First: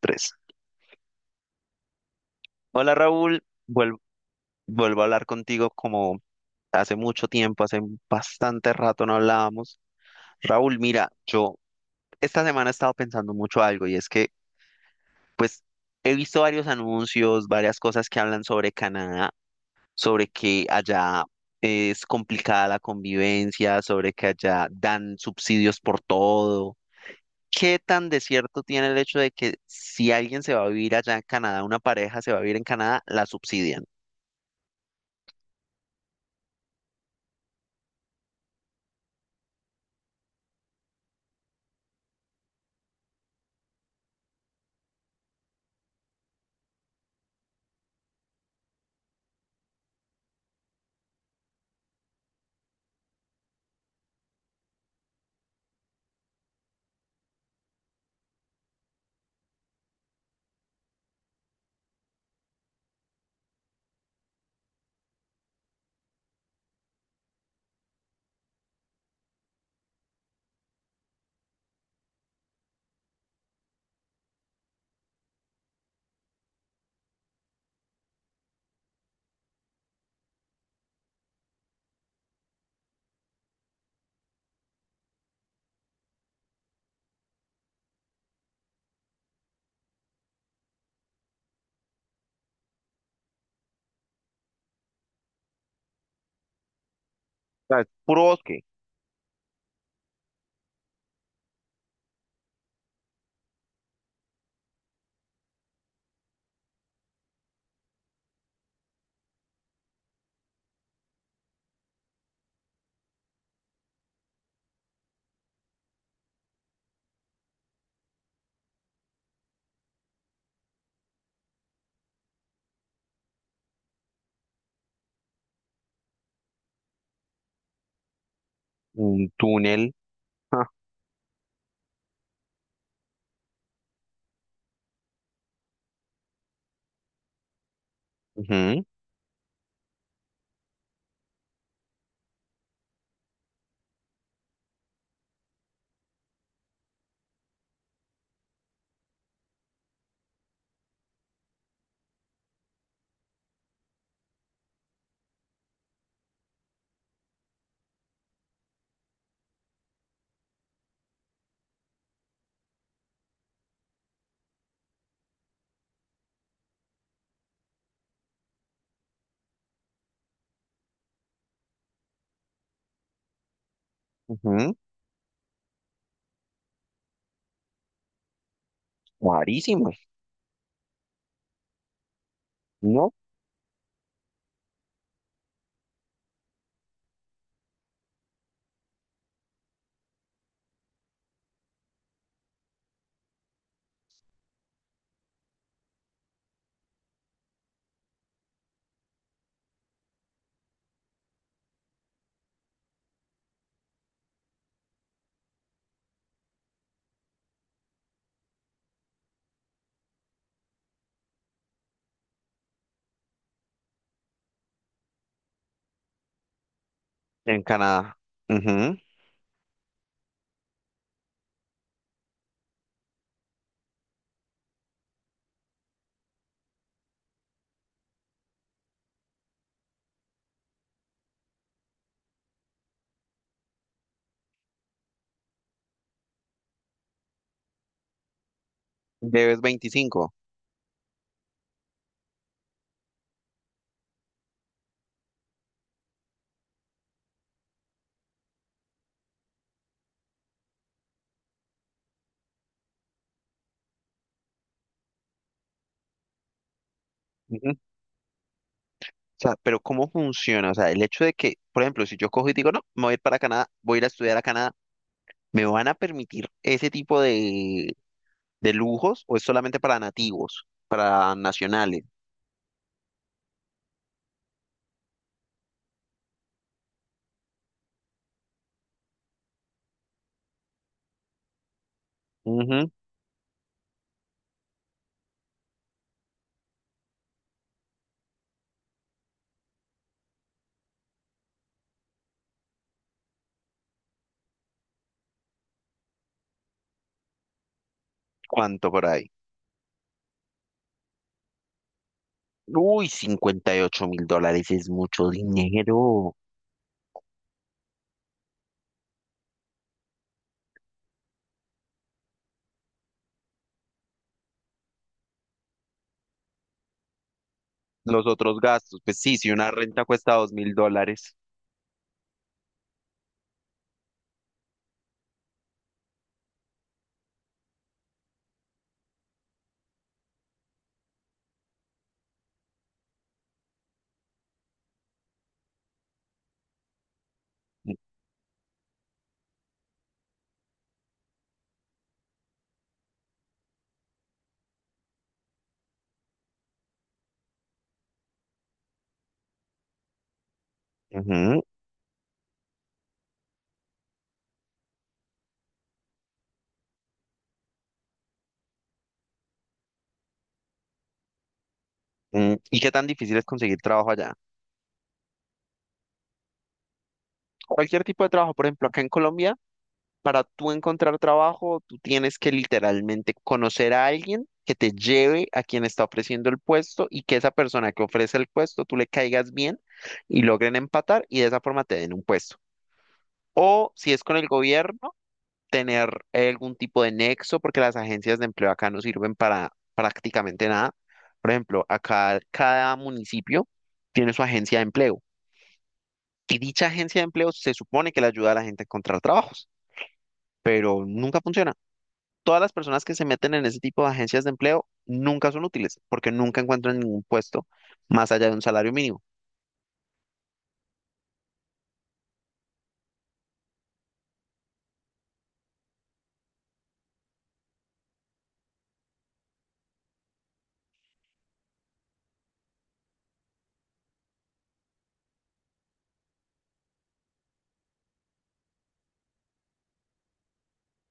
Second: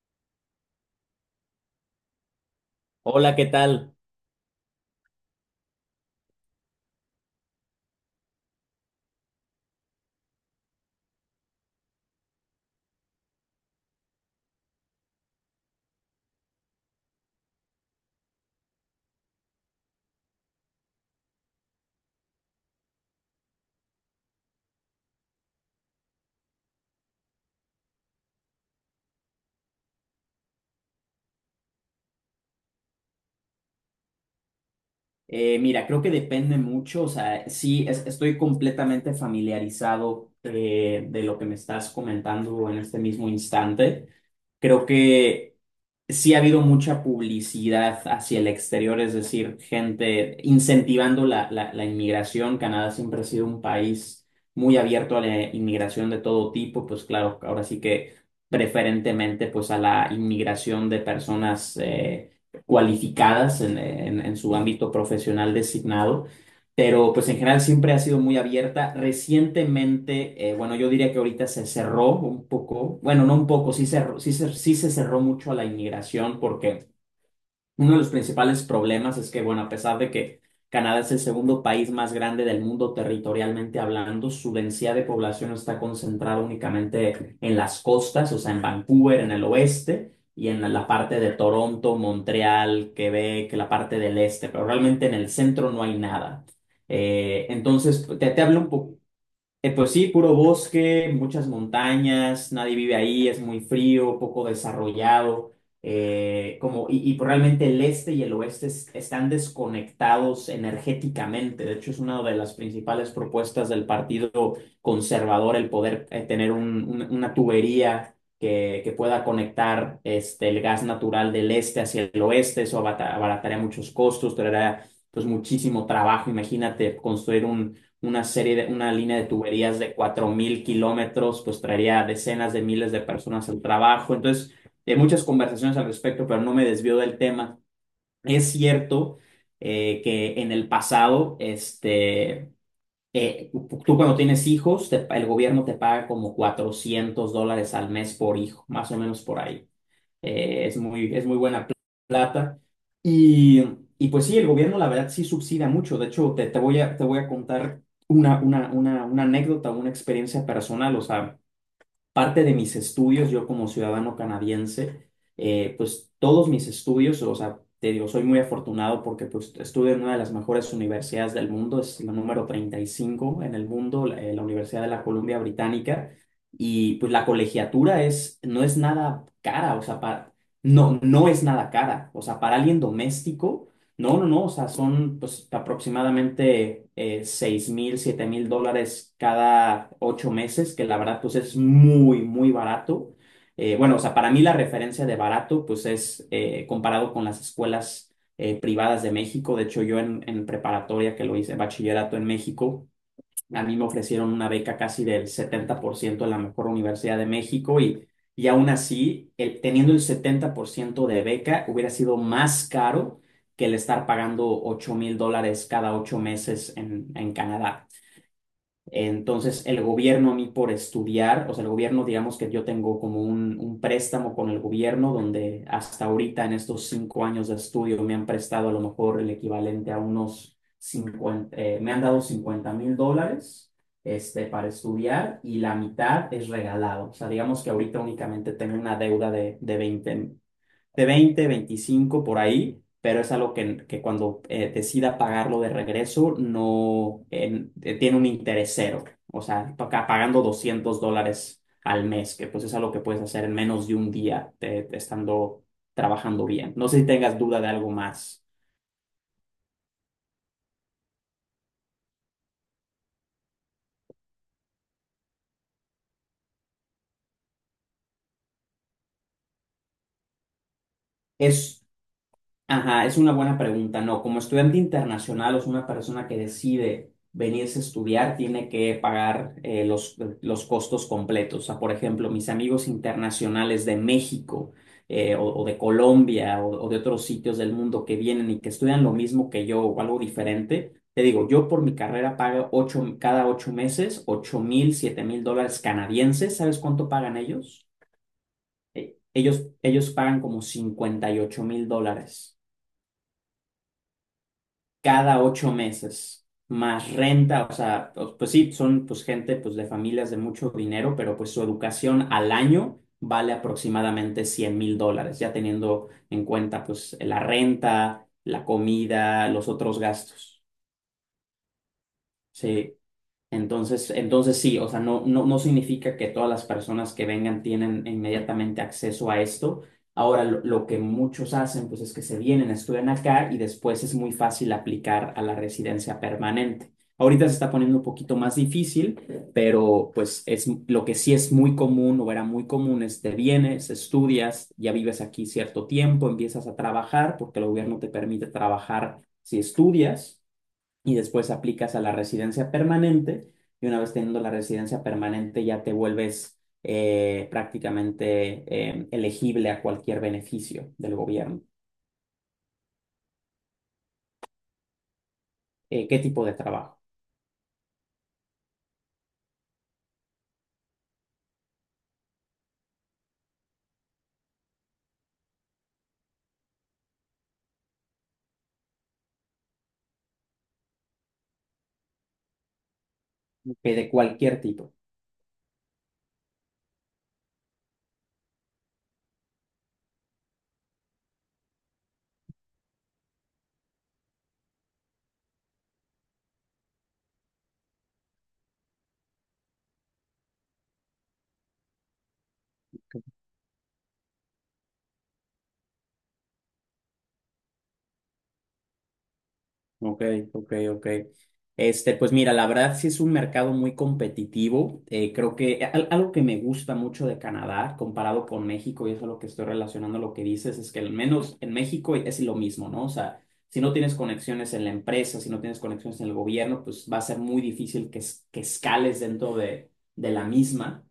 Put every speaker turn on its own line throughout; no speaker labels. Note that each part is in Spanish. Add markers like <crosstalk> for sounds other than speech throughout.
Tres. Hola
Hola,
Raúl,
¿qué tal?
Vuel- vuelvo a hablar contigo como hace mucho tiempo, hace bastante rato no hablábamos. Raúl, mira, yo esta semana he estado pensando mucho algo, y es que pues he visto varios anuncios, varias cosas que hablan sobre Canadá, sobre que allá es complicada la convivencia, sobre que allá dan subsidios por todo. ¿Qué tan desierto tiene el hecho de que si alguien se va a vivir allá en Canadá, una pareja se va a vivir en Canadá, la subsidian?
Mira, creo que depende mucho, o sea, sí, estoy completamente familiarizado de lo que me estás comentando en este mismo instante. Creo que sí ha habido mucha publicidad hacia el exterior, es decir, gente incentivando la inmigración. Canadá siempre ha sido un país muy abierto a la inmigración de todo tipo, pues claro, ahora sí que preferentemente pues a la inmigración de personas cualificadas en, en su ámbito profesional designado, pero pues en general siempre ha sido muy abierta. Recientemente, bueno, yo diría que ahorita se cerró un poco, bueno, no un poco, sí, sí se cerró mucho a la inmigración, porque uno de los principales problemas es que, bueno, a pesar de que Canadá es el segundo país más grande del mundo territorialmente hablando, su densidad de población está concentrada únicamente en las costas, o sea, en Vancouver, en el oeste, y en la parte de Toronto, Montreal, Quebec, la parte del este, pero realmente en el centro no hay nada. Eh,
O sea, es
entonces,
puro
te
bosque.
hablo un poco pues sí, puro bosque, muchas montañas, nadie vive ahí, es muy frío, poco desarrollado, como, y pues realmente el este y el oeste están desconectados energéticamente. De hecho, es una de las principales propuestas del Partido Conservador el poder tener una tubería que pueda conectar, este, el gas natural del este hacia el oeste. Eso abarataría muchos costos, traerá pues muchísimo trabajo. Imagínate construir una línea de
Un
tuberías
túnel.
de cuatro mil
Ah.
kilómetros, pues traería decenas de miles de personas al trabajo. Entonces, hay muchas conversaciones al respecto, pero no me desvío del tema. Es
Ujú.
cierto, que en el pasado, este, eh, tú cuando tienes hijos, el gobierno te paga como 400 dólares al mes por hijo, más o menos por ahí; es muy buena plata. Y, y pues sí, el gobierno la verdad sí subsidia mucho. De hecho, te voy a contar una anécdota, una experiencia personal. O sea, parte de mis estudios, yo como ciudadano canadiense, pues todos mis estudios, o sea, te digo, soy muy afortunado porque pues estudio en una de las mejores universidades del mundo, es la número 35 en el mundo, la
Ujú.
Universidad de la Columbia Británica, y pues la colegiatura no es nada cara, o
¡Carísimo!
sea, para, no, no es nada cara, o sea, para alguien
¿No?
doméstico. No, no, no, o sea, son pues aproximadamente, 6 mil, 7.000 dólares cada 8 meses, que la verdad pues es muy, muy barato. Bueno, o sea, para mí la referencia de barato pues es, comparado con las escuelas privadas de México. De hecho, yo en, preparatoria que lo hice, bachillerato en México, a mí me ofrecieron una beca casi del 70% en la mejor universidad de México, y aún así, teniendo el 70% de beca, hubiera sido más caro que el estar pagando 8.000 dólares cada 8 meses en,
En
Canadá.
Canadá. Ujú.
Entonces, el gobierno a mí por estudiar, o sea, el gobierno, digamos que yo tengo como un préstamo con el gobierno, donde hasta ahorita en estos 5 años de estudio me han prestado, a lo mejor, el equivalente a unos cincuenta, me han dado 50.000 dólares, este, para estudiar, y la mitad es regalado. O sea, digamos que ahorita únicamente tengo una deuda de,
Debes
de veinte
25.
de veinte 25 por ahí, pero es algo que, cuando decida pagarlo de regreso, no tiene un interés; cero, o sea, pagando 200 dólares al mes, que pues es algo que puedes hacer en menos de un día estando trabajando bien. No sé si tengas duda de
Ujú. O
algo más.
sea, pero ¿cómo funciona? O sea, el hecho de que, por ejemplo, si yo cojo y digo, no, me voy a ir para Canadá, voy a ir a estudiar a Canadá, ¿me van a permitir ese tipo de lujos o es solamente para nativos, para
Es
nacionales?
Ajá, es una buena pregunta. No, como estudiante internacional, o es una persona que decide venirse a estudiar, tiene que pagar los costos completos. O sea, por ejemplo, mis amigos
Ujú.
internacionales de México o de Colombia, o de otros sitios del mundo que vienen y que estudian lo mismo que yo o algo diferente, te digo, yo por mi carrera pago cada 8 meses 8.000, 7.000 dólares canadienses. ¿Sabes cuánto pagan ellos?
¿Cuánto por
Eh,
ahí?
Ellos, pagan como 58.000 dólares
Uy, $58.000 es mucho
cada ocho
dinero.
meses, más renta. O sea, pues sí, son pues gente pues de familias de mucho dinero, pero pues su educación al año vale aproximadamente 100.000 dólares, ya teniendo en cuenta pues la
Los
renta,
otros
la
gastos, pues sí,
comida,
si
los
una
otros
renta cuesta dos
gastos.
mil dólares.
Sí. Entonces sí, o sea, no, no, no significa que todas las personas que vengan tienen inmediatamente acceso a esto. Ahora, lo que muchos hacen, pues es que se vienen, estudian acá y después es muy fácil aplicar a la residencia permanente. Ahorita se está poniendo un poquito más difícil, pero pues es lo que sí es muy común, o era muy común, es te vienes, estudias, ya vives aquí cierto tiempo, empiezas a trabajar porque el gobierno te permite trabajar si estudias, y después
Ujú.
aplicas a la residencia permanente, y una vez teniendo la residencia permanente ya te vuelves prácticamente elegible a cualquier beneficio del gobierno.
Mm, ¿y qué tan difícil es conseguir trabajo allá?
¿Qué tipo de trabajo?
Cualquier tipo de trabajo, por ejemplo, acá en Colombia. Para tú encontrar trabajo, tú tienes que literalmente conocer a alguien que te lleve a quien está ofreciendo el puesto y que esa persona que ofrece el puesto, tú le caigas bien y logren empatar, y de esa forma te den un puesto. O
De
si es con el
cualquier tipo.
gobierno, tener algún tipo de nexo, porque las agencias de empleo acá no sirven para prácticamente nada. Por ejemplo, acá cada municipio tiene su agencia de empleo, y dicha agencia de empleo se supone que le ayuda a la gente a encontrar trabajos, pero nunca funciona. Todas las personas que se meten en ese tipo de agencias de empleo nunca son útiles porque nunca encuentran ningún puesto más allá de un salario mínimo.
Ok, ok, ok. Este, pues mira, la verdad sí es un mercado muy competitivo. Creo que algo que me gusta mucho de Canadá, comparado con México, y eso es lo que estoy relacionando lo que dices, es que al menos en México es lo mismo, ¿no? O sea, si no tienes conexiones en la empresa, si no tienes conexiones en el gobierno, pues va a ser muy difícil que, que escales dentro de la misma,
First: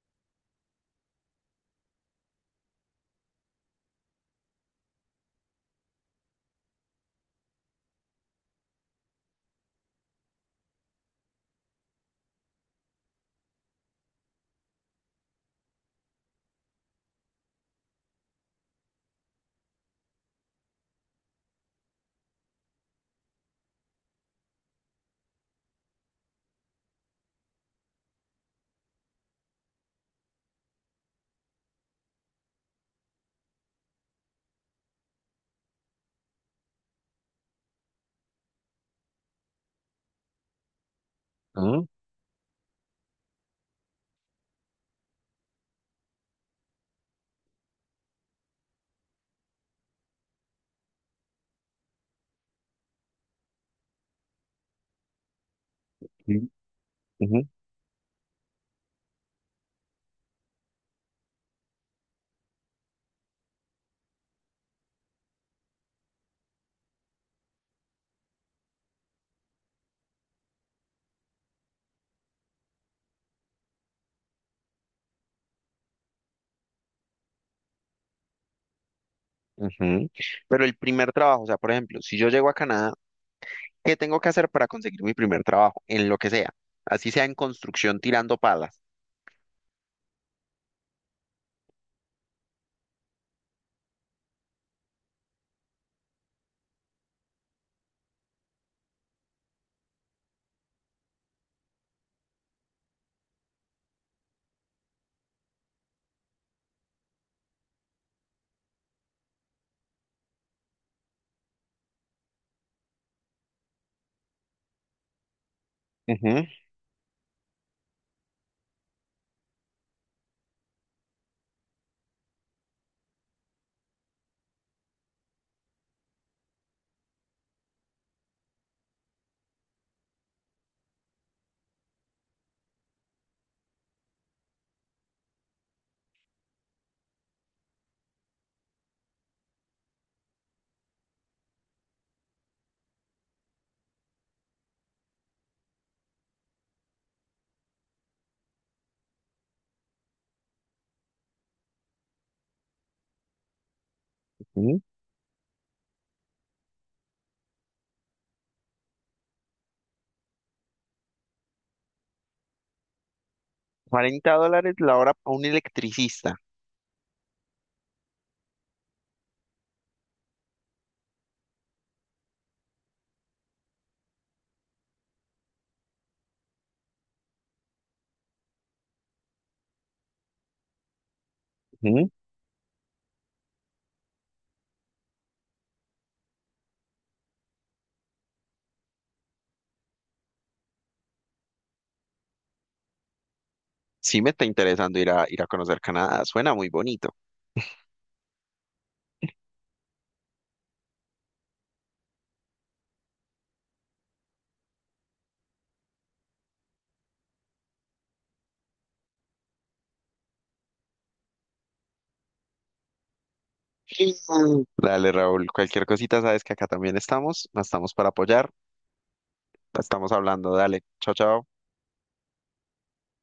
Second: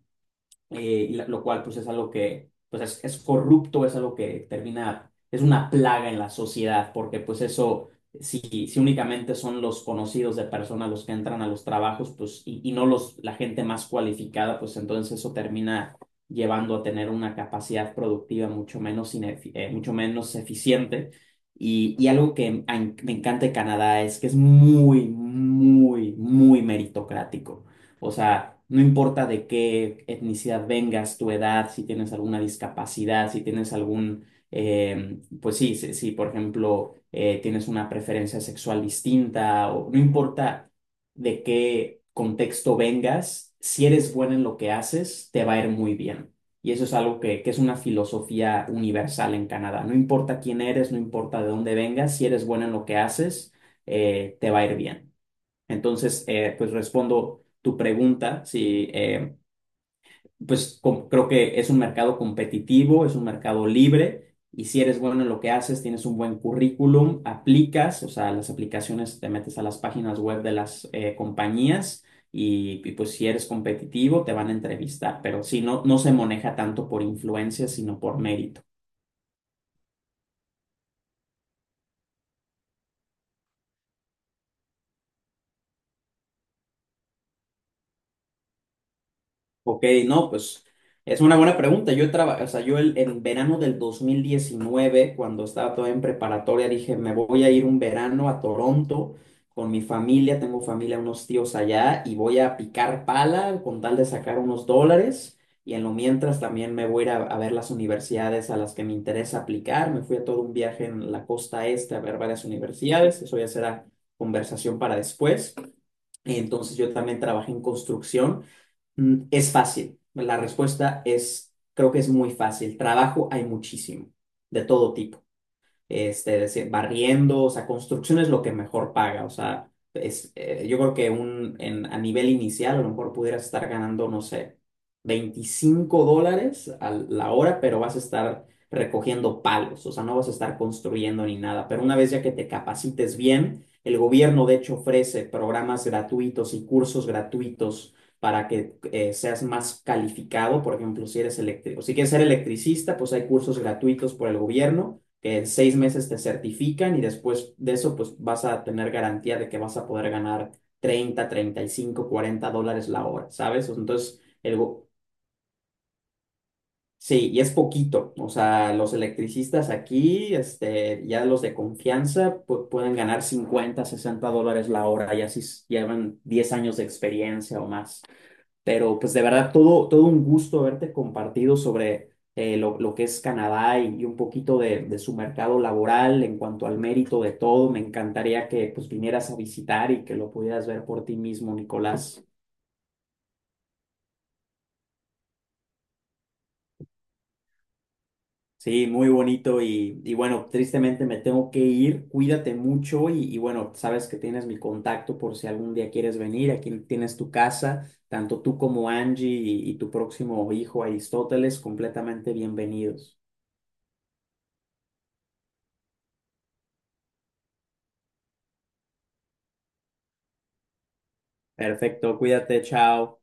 y lo cual pues es algo que pues es corrupto, es algo que termina, es una plaga en la sociedad, porque pues eso, si, si únicamente son los conocidos de personas los que entran a los trabajos, pues y no los, la gente más cualificada, pues entonces eso termina llevando a tener una capacidad productiva mucho menos, mucho menos eficiente. Y algo que me encanta de Canadá es que es muy, muy, muy meritocrático. O sea, no importa de qué etnicidad vengas, tu edad, si tienes alguna discapacidad, si tienes algún, pues sí, si, si, por ejemplo tienes una preferencia sexual distinta, o no importa de
Ah,
qué contexto vengas, si eres bueno en lo que haces, te va a ir muy bien. Y eso es algo que es una filosofía universal en Canadá. No importa quién eres, no importa de dónde vengas, si eres bueno en lo que haces, te va a ir bien. Entonces,
sí.
pues respondo
Ujú.
tu pregunta, si, pues creo que es un mercado competitivo, es un mercado libre, y si eres bueno en lo que haces, tienes un buen currículum, aplicas, o sea, las aplicaciones, te metes a las páginas web de las compañías y, pues si eres competitivo te van a entrevistar, pero si no, no se maneja tanto por influencia, sino por mérito.
Ujú. Pero el primer trabajo, o sea, por ejemplo, si yo llego a Canadá, ¿qué tengo que hacer para conseguir mi primer trabajo? En lo que sea, así sea en construcción tirando palas.
Ok, no, pues es una buena pregunta. O sea, en verano del 2019, cuando estaba todavía en preparatoria, dije, me voy a ir un verano a Toronto con mi familia, tengo familia, unos tíos allá, y voy a picar pala con tal de sacar unos dólares. Y en lo mientras también me voy a ir a ver las universidades a las que me interesa aplicar. Me fui a todo un viaje en la costa este a ver varias universidades. Eso ya será conversación para después.
Ujú.
Entonces yo también trabajé en construcción. Es fácil. La respuesta es, creo que es muy fácil. Trabajo hay muchísimo, de todo tipo, este, decir, barriendo. O sea, construcción es lo que mejor paga, o sea, es, yo creo que a nivel inicial, a lo mejor pudieras estar ganando, no sé, 25 dólares a la hora, pero vas a estar recogiendo palos, o sea, no vas a estar construyendo ni nada, pero una vez ya que te capacites bien, el gobierno de hecho ofrece programas gratuitos y cursos gratuitos para que seas más calificado. Por ejemplo, si eres electrico, si quieres ser electricista, pues hay cursos gratuitos por el
Ujú,
gobierno que en 6 meses te certifican, y después de eso pues vas a tener garantía de que vas a poder ganar 30, 35, 40 dólares la hora, ¿sabes? Entonces,
40 dólares la hora a un electricista.
sí, y es poquito, o sea, los electricistas aquí, este, ya los de confianza, pueden ganar 50, 60 dólares la hora, ya si llevan 10 años de experiencia o más. Pero pues de verdad, todo, todo un gusto haberte compartido
Ujú.
sobre lo, que es Canadá, y un poquito de su mercado laboral en cuanto al mérito de todo. Me encantaría que pues vinieras a visitar y que lo pudieras ver por ti mismo, Nicolás.
Sí me está interesando ir a conocer Canadá, suena muy bonito.
Sí, muy bonito, y bueno, tristemente me tengo que ir. Cuídate mucho y bueno, sabes que tienes mi contacto por si algún día quieres venir. Aquí tienes tu casa, tanto tú como Angie y tu próximo hijo Aristóteles, completamente bienvenidos.
<laughs> Dale, Raúl, cualquier cosita, sabes que acá también estamos para apoyar, estamos hablando, dale, chao, chao.
Perfecto, cuídate, chao.